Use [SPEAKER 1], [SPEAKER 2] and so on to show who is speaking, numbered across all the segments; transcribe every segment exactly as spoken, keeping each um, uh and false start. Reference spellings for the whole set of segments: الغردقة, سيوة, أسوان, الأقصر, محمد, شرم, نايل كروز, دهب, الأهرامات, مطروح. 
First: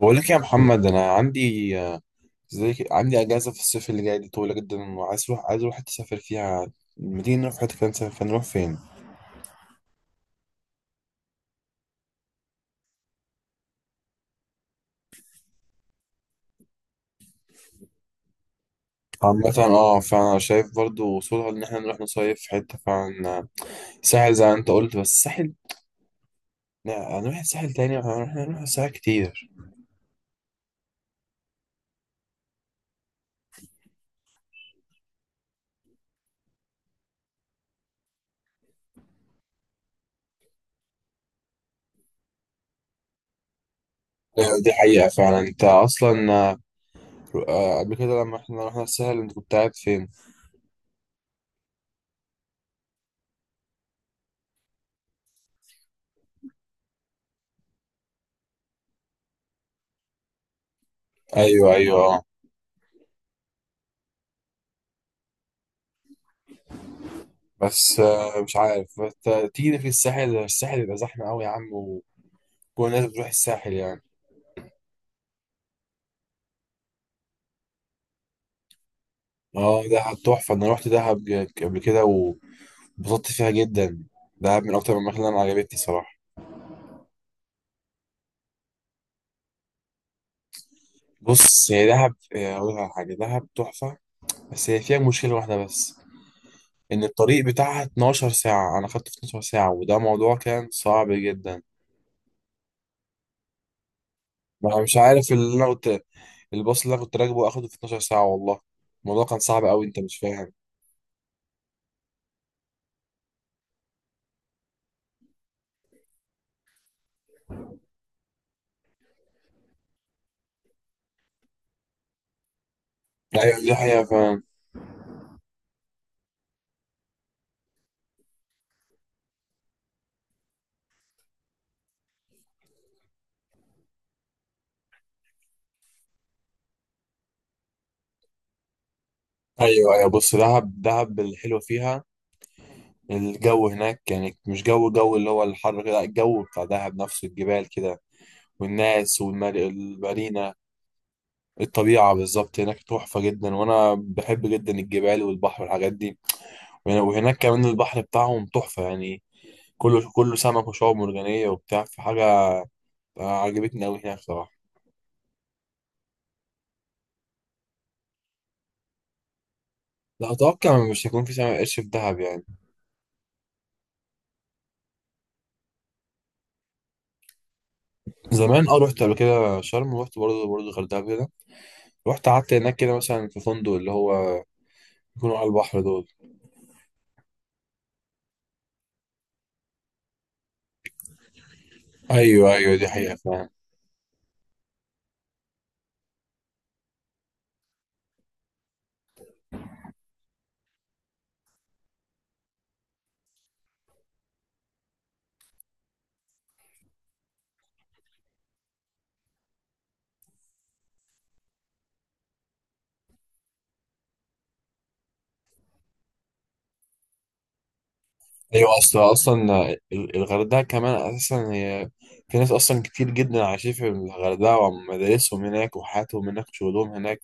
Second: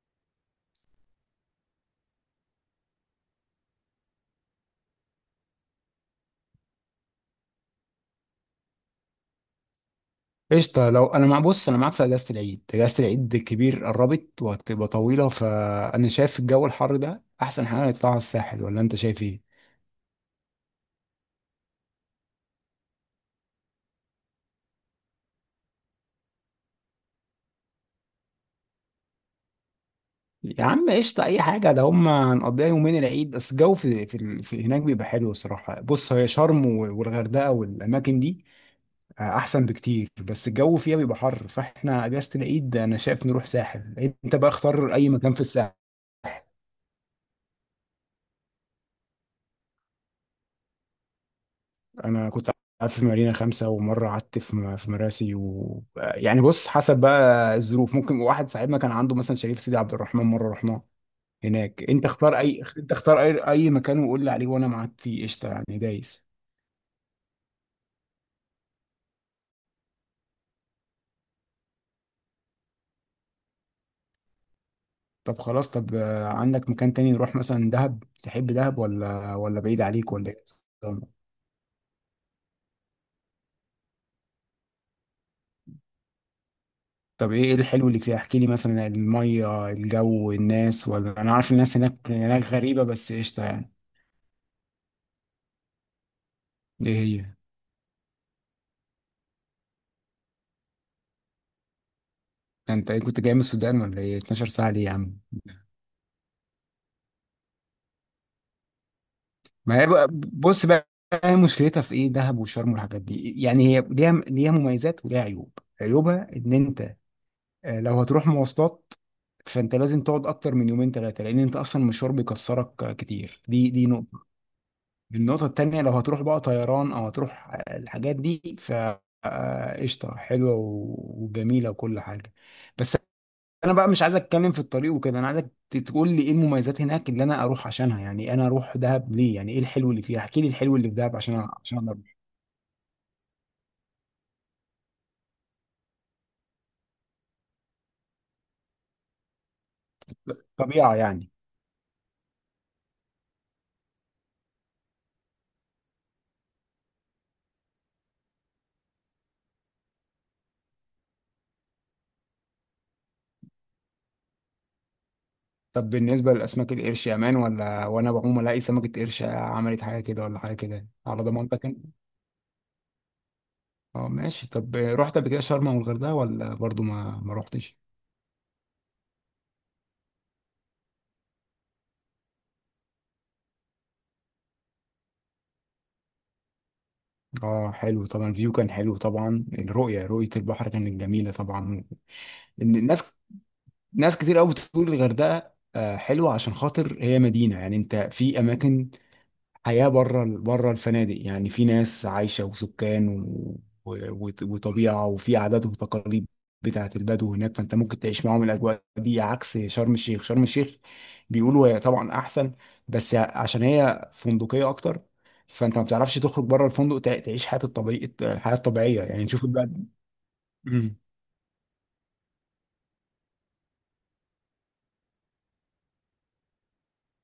[SPEAKER 1] بقول لك يا محمد، انا عندي زي عندي اجازه في الصيف اللي جاي دي طويله جدا، وعايز اروح عايز اروح حته اسافر فيها. ما تيجي نروح حته كده نسافر، فنروح فين؟
[SPEAKER 2] قشطة. لو أنا مع بص أنا معاك في أجازة العيد أجازة العيد الكبير قربت وهتبقى طويلة، فأنا شايف الجو الحر ده أحسن حاجة نطلع على الساحل، ولا أنت شايف إيه؟
[SPEAKER 1] عامه اه فانا شايف برضو وصولها ان احنا نروح نصيف في حته فعلا، ساحل زي ما انت قلت. بس الساحل لا، هنروح الساحل تاني، احنا هنروح الساحل كتير.
[SPEAKER 2] يا عم قشطة، أي حاجة، ده هما هنقضيها يومين العيد بس. الجو في, في, ال- في هناك بيبقى حلو الصراحة. بص، هي شرم و- والغردقة والأماكن دي آه، أحسن بكتير، بس الجو فيها بيبقى حر، فإحنا أجازة العيد أنا شايف نروح ساحل. أنت بقى
[SPEAKER 1] آه، دي
[SPEAKER 2] اختار
[SPEAKER 1] حقيقه
[SPEAKER 2] أي مكان
[SPEAKER 1] فعلا.
[SPEAKER 2] في
[SPEAKER 1] انت
[SPEAKER 2] الساحل.
[SPEAKER 1] اصلا آه، قبل كده لما احنا رحنا الساحل انت كنت قاعد فين؟
[SPEAKER 2] انا كنت قعدت في مارينا خمسة، ومرة قعدت في م- في مراسي، و يعني بص حسب بقى الظروف، ممكن واحد صاحبنا كان عنده مثلا شريف سيدي عبد الرحمن مرة رحناه
[SPEAKER 1] ايوه،
[SPEAKER 2] هناك.
[SPEAKER 1] ايوه،
[SPEAKER 2] انت
[SPEAKER 1] اه.
[SPEAKER 2] اختار اي انت اختار اي اي مكان وقول لي عليه وانا معاك فيه قشطة يعني دايس.
[SPEAKER 1] بس آه، مش عارف، بس آه، تيجي في الساحل، الساحل بيبقى زحمه قوي يا عم، كل الناس بتروح الساحل يعني.
[SPEAKER 2] طب خلاص، طب آه، عندك مكان تاني نروح مثلا دهب؟ تحب دهب ولا ولا بعيد
[SPEAKER 1] اه،
[SPEAKER 2] عليك
[SPEAKER 1] دهب
[SPEAKER 2] ولا ايه؟
[SPEAKER 1] تحفة. أنا روحت دهب ج- قبل كده وانبسطت فيها جدا. دهب من أكتر الأماكن اللي أنا عجبتني صراحة.
[SPEAKER 2] طب ايه إيه الحلو اللي فيها، احكي لي مثلا المية، الجو، الناس، ولا انا عارف
[SPEAKER 1] بص،
[SPEAKER 2] الناس
[SPEAKER 1] هي
[SPEAKER 2] هناك
[SPEAKER 1] دهب
[SPEAKER 2] هناك
[SPEAKER 1] هي أقول لك
[SPEAKER 2] غريبة
[SPEAKER 1] على
[SPEAKER 2] بس
[SPEAKER 1] حاجة،
[SPEAKER 2] قشطة
[SPEAKER 1] دهب
[SPEAKER 2] يعني.
[SPEAKER 1] تحفة. بس هي فيها مشكلة واحدة بس،
[SPEAKER 2] ايه
[SPEAKER 1] إن
[SPEAKER 2] هي؟
[SPEAKER 1] الطريق بتاعها اتناشر ساعة. أنا خدت اتناشر ساعة، وده موضوع كان صعب جدا.
[SPEAKER 2] انت ايه كنت جاي من السودان ولا ايه؟ اتناشر ساعة
[SPEAKER 1] أنا
[SPEAKER 2] ليه يا
[SPEAKER 1] مش
[SPEAKER 2] عم؟
[SPEAKER 1] عارف، اللي أنا كنت الباص اللي أنا كنت راكبه أخده في اتناشر ساعة والله. الموضوع كان صعب
[SPEAKER 2] ما
[SPEAKER 1] أوي،
[SPEAKER 2] هي
[SPEAKER 1] أنت
[SPEAKER 2] بقى-
[SPEAKER 1] مش فاهم.
[SPEAKER 2] بص بقى، هي مشكلتها في ايه دهب وشرم والحاجات دي؟ يعني هي ليها ليها مميزات وليها عيوب. عيوبها ان انت آه، لو هتروح مواصلات، فانت لازم تقعد اكتر من يومين ثلاثة، لان انت اصلا المشوار بيكسرك آه، كتير.
[SPEAKER 1] أيوة،
[SPEAKER 2] دي
[SPEAKER 1] دي
[SPEAKER 2] دي
[SPEAKER 1] حقيقة،
[SPEAKER 2] نقطة.
[SPEAKER 1] فاهم.
[SPEAKER 2] النقطة التانية، لو هتروح بقى طيران او هتروح آه، الحاجات دي، ف آه، قشطة، حلوة و- وجميلة وكل حاجة. بس انا بقى مش عايز اتكلم في الطريق وكده، انا عايزك ت- تقول لي ايه المميزات هناك اللي انا اروح عشانها. يعني انا اروح دهب ليه؟ يعني ايه الحلو
[SPEAKER 1] أيوة،
[SPEAKER 2] اللي
[SPEAKER 1] أيوة،
[SPEAKER 2] فيها؟
[SPEAKER 1] بص،
[SPEAKER 2] احكي لي الحلو
[SPEAKER 1] دهب
[SPEAKER 2] اللي في دهب
[SPEAKER 1] دهب
[SPEAKER 2] عشان أ-
[SPEAKER 1] الحلوة
[SPEAKER 2] عشان أنا
[SPEAKER 1] فيها
[SPEAKER 2] اروح.
[SPEAKER 1] الجو هناك يعني مش جو جو اللي هو الحر كده، لا، الجو بتاع دهب نفسه، الجبال كده، والناس والمارينا.
[SPEAKER 2] طبيعه يعني.
[SPEAKER 1] الطبيعة بالظبط هناك تحفة جدا، وأنا بحب جدا الجبال والبحر والحاجات دي. وهنا- وهناك كمان البحر بتاعهم تحفة يعني، كله كله سمك وشعاب مرجانية وبتاع في حاجة. آه، عجبتني أوي هناك صراحة.
[SPEAKER 2] طب بالنسبه لاسماك القرش يا مان، ولا وانا بعوم الاقي سمكه قرش عملت حاجه كده
[SPEAKER 1] لا،
[SPEAKER 2] ولا حاجه كده،
[SPEAKER 1] أتوقع مش
[SPEAKER 2] على
[SPEAKER 1] هيكون في سمك
[SPEAKER 2] ضمانتك انت؟
[SPEAKER 1] قرش في دهب يعني.
[SPEAKER 2] اه ماشي. طب رحت قبل كده شرم والغردقه ولا برضو ما ما رحتش؟
[SPEAKER 1] زمان أه، رحت قبل كده شرم، ورحت برضه برضه الغردقة كده. رحت قعدت هناك كده، مثلا في فندق اللي هو يكونوا على البحر دول.
[SPEAKER 2] اه حلو طبعا، الفيو كان حلو طبعا، الرؤيه، رؤيه البحر كانت جميله طبعا.
[SPEAKER 1] ايوه، ايوه، دي
[SPEAKER 2] الناس،
[SPEAKER 1] حقيقة.
[SPEAKER 2] ناس كتير قوي بتقول الغردقه آه، حلوه، عشان خاطر هي مدينه. يعني انت في اماكن، حياه بره بره الفنادق. يعني في ناس عايشه وسكان و... و... وط- وطبيعه، وفي عادات وتقاليد بتاعت البدو هناك، فانت ممكن تعيش معاهم الاجواء دي عكس شرم الشيخ. شرم الشيخ بيقولوا هي طبعا احسن، بس عشان هي فندقيه اكتر، فانت ما بتعرفش تخرج بره الفندق تع- تعيش حياه الطبيعيه الحياه
[SPEAKER 1] ايوه، اصل
[SPEAKER 2] الطبيعيه. يعني نشوف
[SPEAKER 1] اصلا ال- الغردقه كمان اساسا هي في ناس اصلا كتير جدا عايشين في الغردقه، ومدارسهم هناك وحياتهم هناك وشغلهم هناك.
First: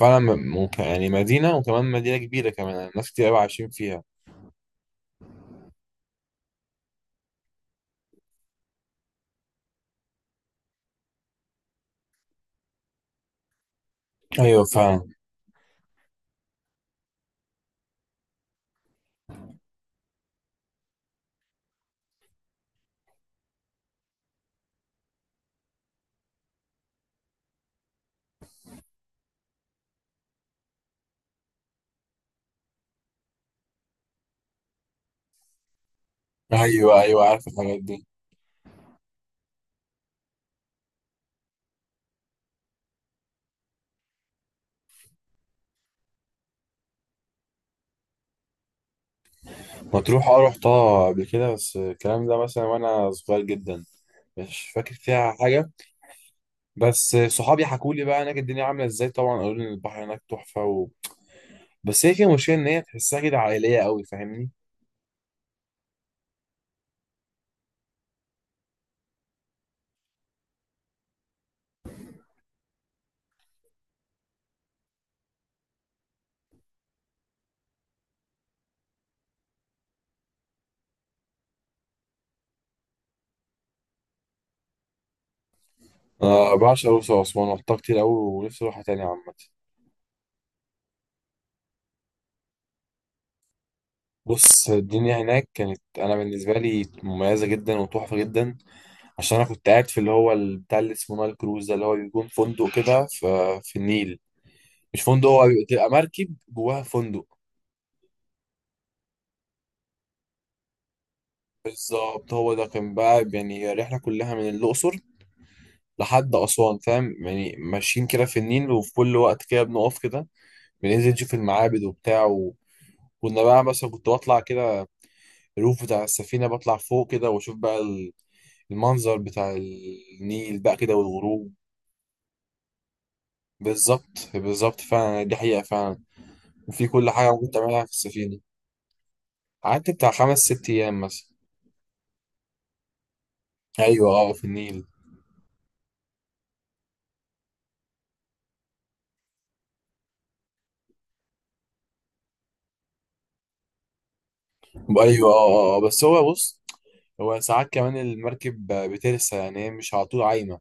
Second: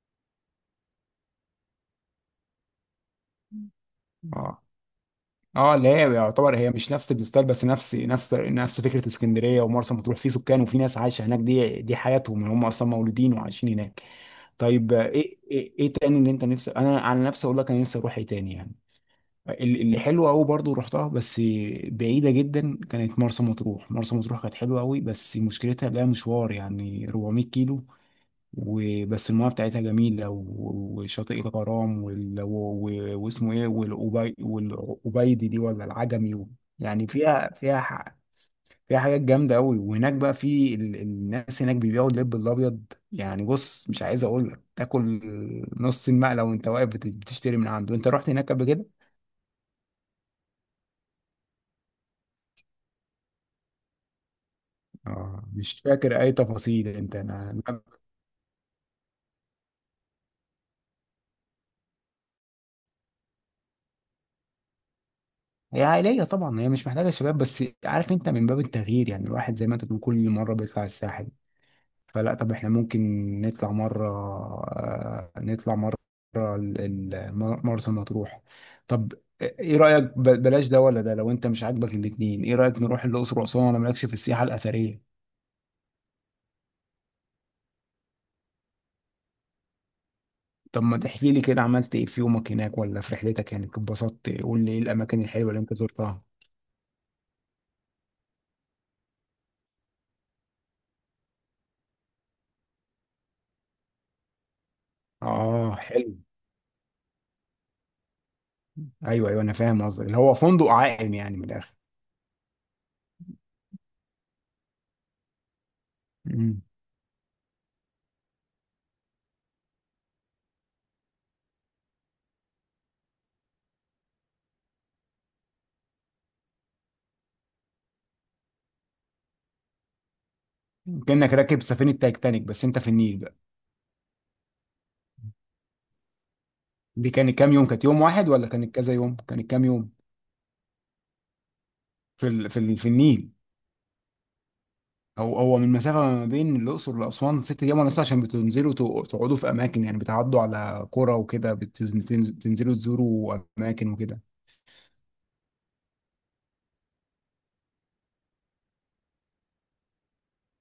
[SPEAKER 1] فعلا م- ممكن يعني، مدينه وكمان مدينه كبيره كمان يعني، ناس كتير قوي عايشين فيها.
[SPEAKER 2] بقى. اه اللي هي يعتبر هي مش نفس الستايل، بس نفس نفس نفس فكره اسكندريه ومرسى مطروح، في سكان وفي ناس عايشه هناك. دي دي حياتهم يعني، هم اصلا مولودين وعايشين هناك.
[SPEAKER 1] ايوه،
[SPEAKER 2] طيب
[SPEAKER 1] فاهم.
[SPEAKER 2] آه، ايه ايه, إيه تاني اللي انت نفسك؟ انا على نفسي اقول لك، انا نفسي اروح ايه تاني يعني. ال- اللي حلو قوي برضو رحتها بس بعيده جدا، كانت مرسى مطروح. مرسى مطروح كانت حلوه قوي، بس مشكلتها لها مشوار يعني اربعمائة كيلو. وبس المياه بتاعتها جميلة و- وشاطئ الغرام، وال... و... و... واسمه ايه، والأبي... والأبيدي دي، ولا العجمي و...
[SPEAKER 1] ايوه،
[SPEAKER 2] يعني
[SPEAKER 1] ايوه، عارف
[SPEAKER 2] فيها
[SPEAKER 1] الحاجات
[SPEAKER 2] فيها ح...
[SPEAKER 1] دي.
[SPEAKER 2] فيها حاجات جامدة أوي. وهناك بقى في ال... الناس هناك بيبيعوا اللب الأبيض. يعني بص، مش عايز أقول لك تاكل نص المقلة وأنت واقف بت- بتشتري من عنده. أنت رحت هناك قبل كده؟
[SPEAKER 1] مطروح، اه، رحتها قبل كده، بس الكلام ده مثلا وانا صغير جدا، مش فاكر فيها
[SPEAKER 2] اه
[SPEAKER 1] حاجه.
[SPEAKER 2] مش فاكر أي تفاصيل
[SPEAKER 1] بس
[SPEAKER 2] أنت، أنا
[SPEAKER 1] صحابي حكوا لي بقى هناك الدنيا عامله ازاي، طبعا قالوا لي إن البحر هناك تحفه و. بس هي كده مشكله ان هي تحسها كده عائليه قوي، فاهمني.
[SPEAKER 2] هي عائلية طبعا، هي مش محتاجة شباب. بس عارف، أنت من باب التغيير يعني، الواحد زي ما أنت بتقول كل مرة بيطلع الساحل، فلا. طب احنا ممكن نطلع مرة آه، نطلع مرة ال- ال- مرسى مطروح. طب ايه رأيك؟ ب- بلاش ده ولا ده؟ لو انت مش عاجبك الاتنين، ايه رأيك نروح الأقصر وأسوان، ولا مالكش في السياحة الأثرية؟
[SPEAKER 1] أنا بعشق الأقصر وأسوان، رحتها كتير أوي ونفسي أروحها تاني عامة.
[SPEAKER 2] طب ما تحكي لي كده، عملت ايه في يومك هناك ولا في رحلتك؟ يعني اتبسطت إيه؟ قول
[SPEAKER 1] بص،
[SPEAKER 2] لي ايه
[SPEAKER 1] الدنيا
[SPEAKER 2] الأماكن
[SPEAKER 1] هناك
[SPEAKER 2] الحلوة اللي انت
[SPEAKER 1] كانت أنا
[SPEAKER 2] زرتها.
[SPEAKER 1] بالنسبة لي مميزة جدا وتحفة جدا. عشان أنا كنت قاعد في اللي هو ال- بتاع اللي اسمه نايل كروز، ده اللي هو بيكون فندق كده في, في النيل. مش فندق، هو
[SPEAKER 2] اه
[SPEAKER 1] بتبقى
[SPEAKER 2] حلو.
[SPEAKER 1] مركب جواها فندق.
[SPEAKER 2] ايوه ايوه انا فاهم قصدك، اللي هو فندق عائم يعني من الآخر.
[SPEAKER 1] بالظبط، هو ده كان بقى يعني رحلة كلها من الأقصر لحد
[SPEAKER 2] مم.
[SPEAKER 1] أسوان، فاهم يعني، ماشيين كده في النيل وفي كل وقت كده بنقف كده، بننزل نشوف المعابد وبتاع و. كنا بقى مثلا كنت بطلع كده الروف بتاع السفينة، بطلع فوق كده واشوف بقى ال- المنظر بتاع النيل بقى كده
[SPEAKER 2] كأنك
[SPEAKER 1] والغروب.
[SPEAKER 2] راكب سفينة تايتانيك بس انت في النيل بقى.
[SPEAKER 1] بالظبط، بالظبط فعلا، دي حقيقة فعلا، وفي
[SPEAKER 2] دي
[SPEAKER 1] كل حاجة
[SPEAKER 2] كانت
[SPEAKER 1] ممكن
[SPEAKER 2] كام يوم؟ كانت
[SPEAKER 1] تعملها في
[SPEAKER 2] يوم واحد
[SPEAKER 1] السفينة.
[SPEAKER 2] ولا كانت كذا يوم؟ كانت كام
[SPEAKER 1] قعدت
[SPEAKER 2] يوم؟
[SPEAKER 1] بتاع خمس ست أيام مثلا.
[SPEAKER 2] في ال... في ال... في النيل؟
[SPEAKER 1] أيوة، أه، في النيل.
[SPEAKER 2] هو هو من مسافه ما بين الاقصر لاسوان ست ايام ونص، عشان بتنزلوا تق- تقعدوا في اماكن، يعني بتعدوا على قرى وكده، بتنز- بتنز- بتنزلوا تزوروا اماكن وكده.
[SPEAKER 1] أيوة، أه، أه، آه. بس هو بص، هو ساعات كمان المركب بترسى يعني، هي مش على طول عايمة.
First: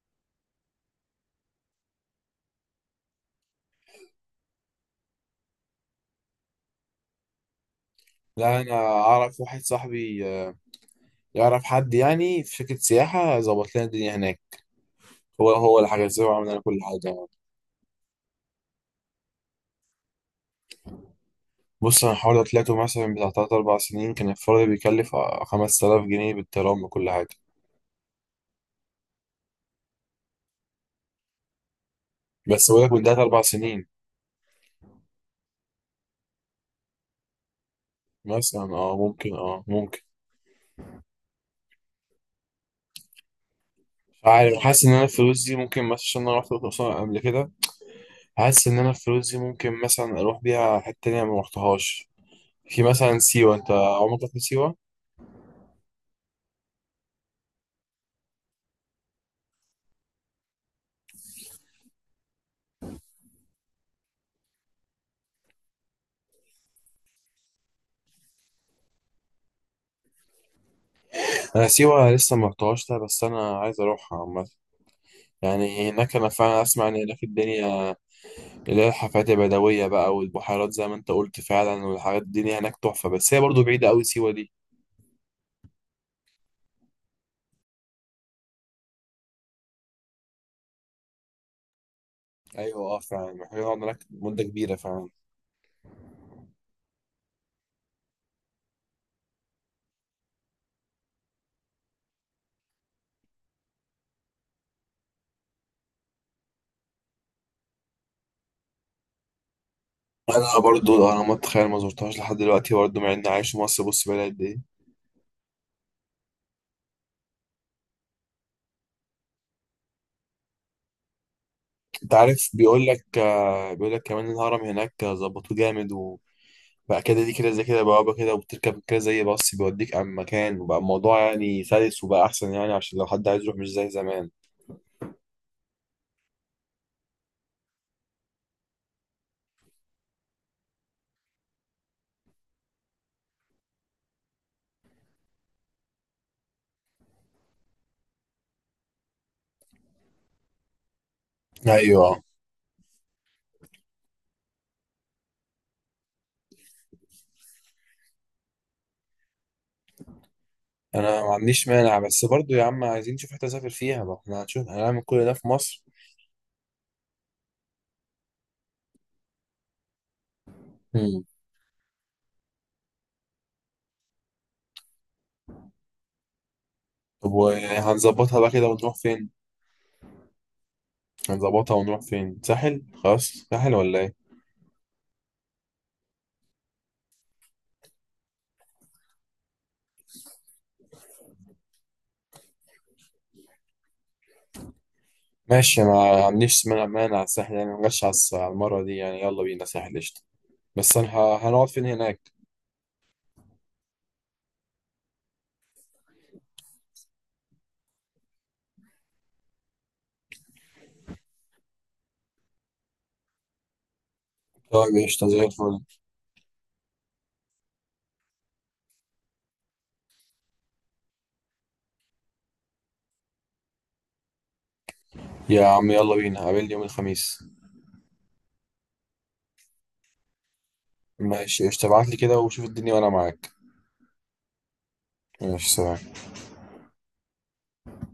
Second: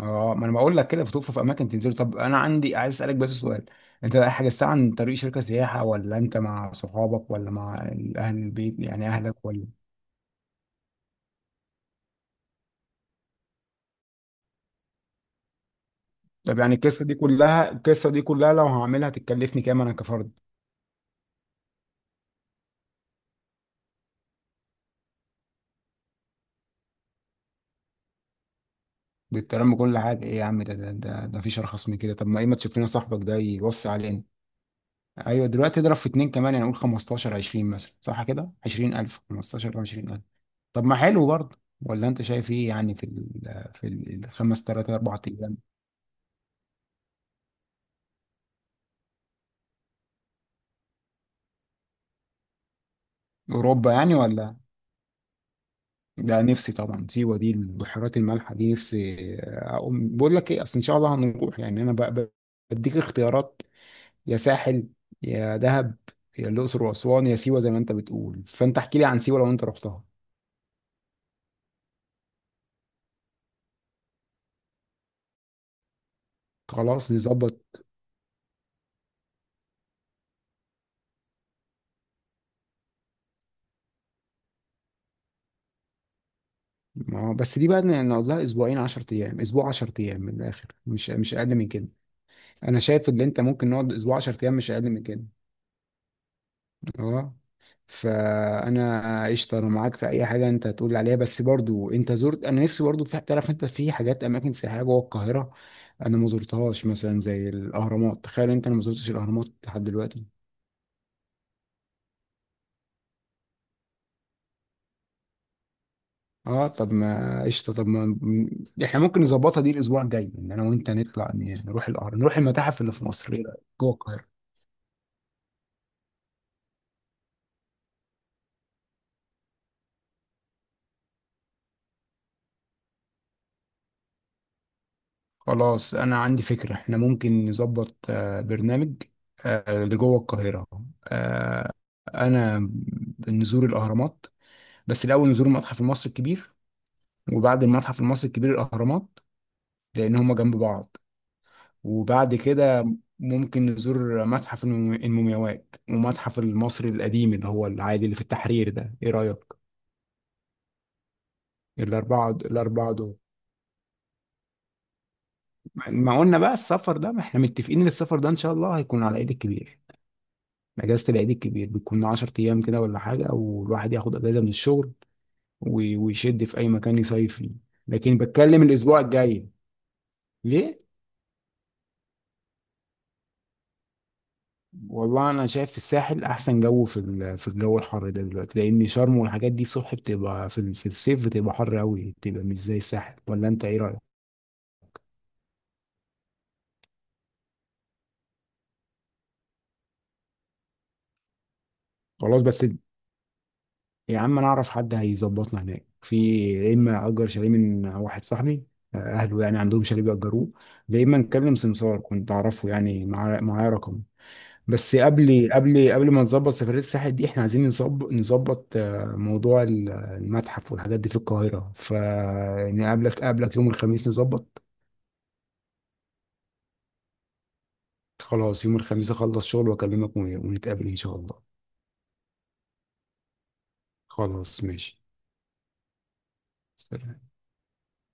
[SPEAKER 2] اه ما انا بقول لك كده، بتقفوا في اماكن تنزلوا. طب انا عندي عايز اسالك بس سؤال، انت بقى حجزتها عن طريق شركه سياحه، ولا انت مع صحابك، ولا مع اهل
[SPEAKER 1] لا، أنا
[SPEAKER 2] البيت يعني
[SPEAKER 1] أعرف
[SPEAKER 2] اهلك
[SPEAKER 1] واحد
[SPEAKER 2] ولا؟
[SPEAKER 1] صاحبي آه، يعرف حد يعني في شركة سياحة، ظبط لنا الدنيا هناك. هو هو اللي حجز له وعمل
[SPEAKER 2] طب
[SPEAKER 1] لنا
[SPEAKER 2] يعني
[SPEAKER 1] كل
[SPEAKER 2] القصه دي
[SPEAKER 1] حاجة.
[SPEAKER 2] كلها القصه دي كلها لو هعملها تكلفني كام انا كفرد؟
[SPEAKER 1] بص، انا حوالي طلعته مثلا بتاع تلات اربع سنين، كان الفرد بيكلف خمس تلاف جنيه، بالترام بكل حاجة.
[SPEAKER 2] بالكلام بكل حاجه؟ ايه يا عم ده ده ده, ده مفيش ارخص من كده. طب ما ايه، ما
[SPEAKER 1] بس
[SPEAKER 2] تشوف لنا
[SPEAKER 1] بقولك من تلات
[SPEAKER 2] صاحبك ده
[SPEAKER 1] اربع سنين.
[SPEAKER 2] يوصي علينا. ايوه دلوقتي اضرب في اتنين كمان، يعني قول خمستاشر عشرين مثلا، صح كده،
[SPEAKER 1] مثلا اه،
[SPEAKER 2] عشرين الف
[SPEAKER 1] ممكن، اه
[SPEAKER 2] خمسة عشر الف
[SPEAKER 1] ممكن.
[SPEAKER 2] عشرين الف. طب ما حلو برضه، ولا انت شايف ايه؟ يعني في ال في
[SPEAKER 1] عارف،
[SPEAKER 2] الخمس
[SPEAKER 1] حاسس
[SPEAKER 2] ثلاث
[SPEAKER 1] ان انا
[SPEAKER 2] اربع
[SPEAKER 1] الفلوس دي
[SPEAKER 2] ايام.
[SPEAKER 1] ممكن مثلا، عشان انا رحت الاقصر قبل كده، حاسس ان انا الفلوس دي ممكن مثلا اروح بيها حتة تانية ما رحتهاش. في مثلا سيوة، انت
[SPEAKER 2] اوروبا يعني
[SPEAKER 1] عمرك رحت
[SPEAKER 2] ولا؟
[SPEAKER 1] سيوة؟
[SPEAKER 2] لا، نفسي طبعا. سيوه دي البحيرات المالحه دي، نفسي. اقوم بقول لك ايه، اصل ان شاء الله هنروح يعني، انا ب- ب- بديك اختيارات: يا ساحل، يا دهب، يا الاقصر واسوان، يا سيوه. زي ما انت بتقول، فانت احكي لي عن سيوه لو انت رحتها.
[SPEAKER 1] انا سيوة لسه ما رحتهاش ده، بس انا عايز اروحها عامة. يعني هناك، انا فعلا اسمع ان
[SPEAKER 2] خلاص
[SPEAKER 1] هناك
[SPEAKER 2] نظبط.
[SPEAKER 1] الدنيا اللي هي الحفلات البدوية بقى، والبحيرات زي ما انت قلت فعلا، والحاجات الدنيا هناك تحفة. بس هي برضو بعيدة أوي سيوة دي.
[SPEAKER 2] ما هو بس دي بقى ن- نقول لها اسبوعين عشرة ايام، اسبوع عشرة ايام من الاخر، مش مش اقل من كده. انا
[SPEAKER 1] أيوة، اه،
[SPEAKER 2] شايف ان
[SPEAKER 1] فعلا
[SPEAKER 2] انت
[SPEAKER 1] محتاجين
[SPEAKER 2] ممكن
[SPEAKER 1] نقعد
[SPEAKER 2] نقعد
[SPEAKER 1] هناك
[SPEAKER 2] اسبوع عشرة
[SPEAKER 1] مدة
[SPEAKER 2] ايام، مش
[SPEAKER 1] كبيرة
[SPEAKER 2] اقل من
[SPEAKER 1] فعلا.
[SPEAKER 2] كده. اه. فانا قشطه، انا معاك في اي حاجه انت هتقول عليها، بس برضو انت زرت، انا نفسي برضو، في تعرف انت في حاجات اماكن سياحيه جوه القاهره انا ما زرتهاش، مثلا زي الاهرامات. تخيل انت، انا ما زرتش الاهرامات لحد دلوقتي.
[SPEAKER 1] أنا برضو الأهرامات، تخيل ما زرتهاش لحد دلوقتي برضو مع إني عايش في مصر. بص، بقالي قد إيه.
[SPEAKER 2] اه طب ما قشطه، طب ما م- احنا ممكن نظبطها دي الاسبوع الجاي، ان انا وانت نطلع ن- نروح
[SPEAKER 1] أنت
[SPEAKER 2] الاهرام، نروح
[SPEAKER 1] عارف،
[SPEAKER 2] المتاحف
[SPEAKER 1] بيقول
[SPEAKER 2] اللي في
[SPEAKER 1] لك
[SPEAKER 2] مصر. إيه رأيك؟
[SPEAKER 1] آه،
[SPEAKER 2] جوه
[SPEAKER 1] بيقول لك
[SPEAKER 2] القاهره.
[SPEAKER 1] كمان الهرم هناك ظبطوه جامد، وبقى كده دي كده زي كده بوابة كده، وبتركب كده زي باص بيوديك عن مكان، وبقى الموضوع يعني سلس وبقى أحسن يعني، عشان لو حد عايز يروح مش زي زمان.
[SPEAKER 2] خلاص انا عندي فكره، احنا ممكن نظبط آه، برنامج آه، لجوه القاهره. آه، انا نزور الاهرامات، بس الاول نزور المتحف المصري الكبير. وبعد المتحف المصري الكبير الاهرامات، لان هما جنب بعض.
[SPEAKER 1] أيوة،
[SPEAKER 2] وبعد كده ممكن نزور متحف الم- المومياوات، ومتحف المصري القديم اللي هو العادي اللي في التحرير ده. ايه رايك؟
[SPEAKER 1] انا ما عنديش مانع، بس
[SPEAKER 2] الاربعه
[SPEAKER 1] برضو يا عم،
[SPEAKER 2] الاربعه
[SPEAKER 1] عايزين
[SPEAKER 2] دول،
[SPEAKER 1] نشوف حته نسافر فيها بقى، احنا هنشوف هنعمل كل ده في مصر.
[SPEAKER 2] ما ما قلنا بقى السفر ده، ما احنا متفقين ان السفر ده ان شاء الله هيكون على ايد الكبير. اجازه
[SPEAKER 1] امم
[SPEAKER 2] العيد الكبير بتكون عشرة ايام كده ولا حاجه، والواحد ياخد اجازه من الشغل و- ويشد في اي مكان
[SPEAKER 1] طب،
[SPEAKER 2] يصيف فيه. لكن
[SPEAKER 1] وهنظبطها بقى
[SPEAKER 2] بتكلم
[SPEAKER 1] كده ونروح
[SPEAKER 2] الاسبوع
[SPEAKER 1] فين؟
[SPEAKER 2] الجاي ليه؟
[SPEAKER 1] هنظبطها ونروح فين، ساحل خلاص، ساحل ولا ايه؟
[SPEAKER 2] والله انا شايف في الساحل احسن جو في ال- في الجو الحر ده دلوقتي، لان شرم والحاجات دي صبح بتبقى في ال- في الصيف بتبقى حر قوي، بتبقى مش زي الساحل. ولا انت ايه رايك؟
[SPEAKER 1] ماشي، ما عنديش مانع مانع على الساحل يعني، ما جاش على الس- على المره دي يعني، يلا بينا ساحل قشطه. بس انا ه- هنقعد فين هناك؟
[SPEAKER 2] خلاص بس يا عم، انا اعرف حد هيظبطنا هناك، في يا اما اجر شاليه من واحد صاحبي، آه، اهله يعني عندهم شاليه بيأجروه، يا اما نكلم سمسار كنت اعرفه يعني معاه معاه رقم. بس
[SPEAKER 1] طيب قشطه زي
[SPEAKER 2] قبل
[SPEAKER 1] الفل.
[SPEAKER 2] قبل قبل ما نظبط سفرية الساحل دي، احنا عايزين نظبط نظبط آه، موضوع ال- المتحف والحاجات دي في القاهرة. فنقابلك، قابلك يوم الخميس نظبط.
[SPEAKER 1] يا عم، يلا بينا، قابلني يوم الخميس.
[SPEAKER 2] خلاص يوم الخميس اخلص شغل واكلمك ون- ونتقابل ان شاء الله.
[SPEAKER 1] ماشي قشطه، ابعت لي كده وشوف الدنيا وانا معاك.
[SPEAKER 2] خلاص ماشي.
[SPEAKER 1] ماشي، سلام.
[SPEAKER 2] سلام.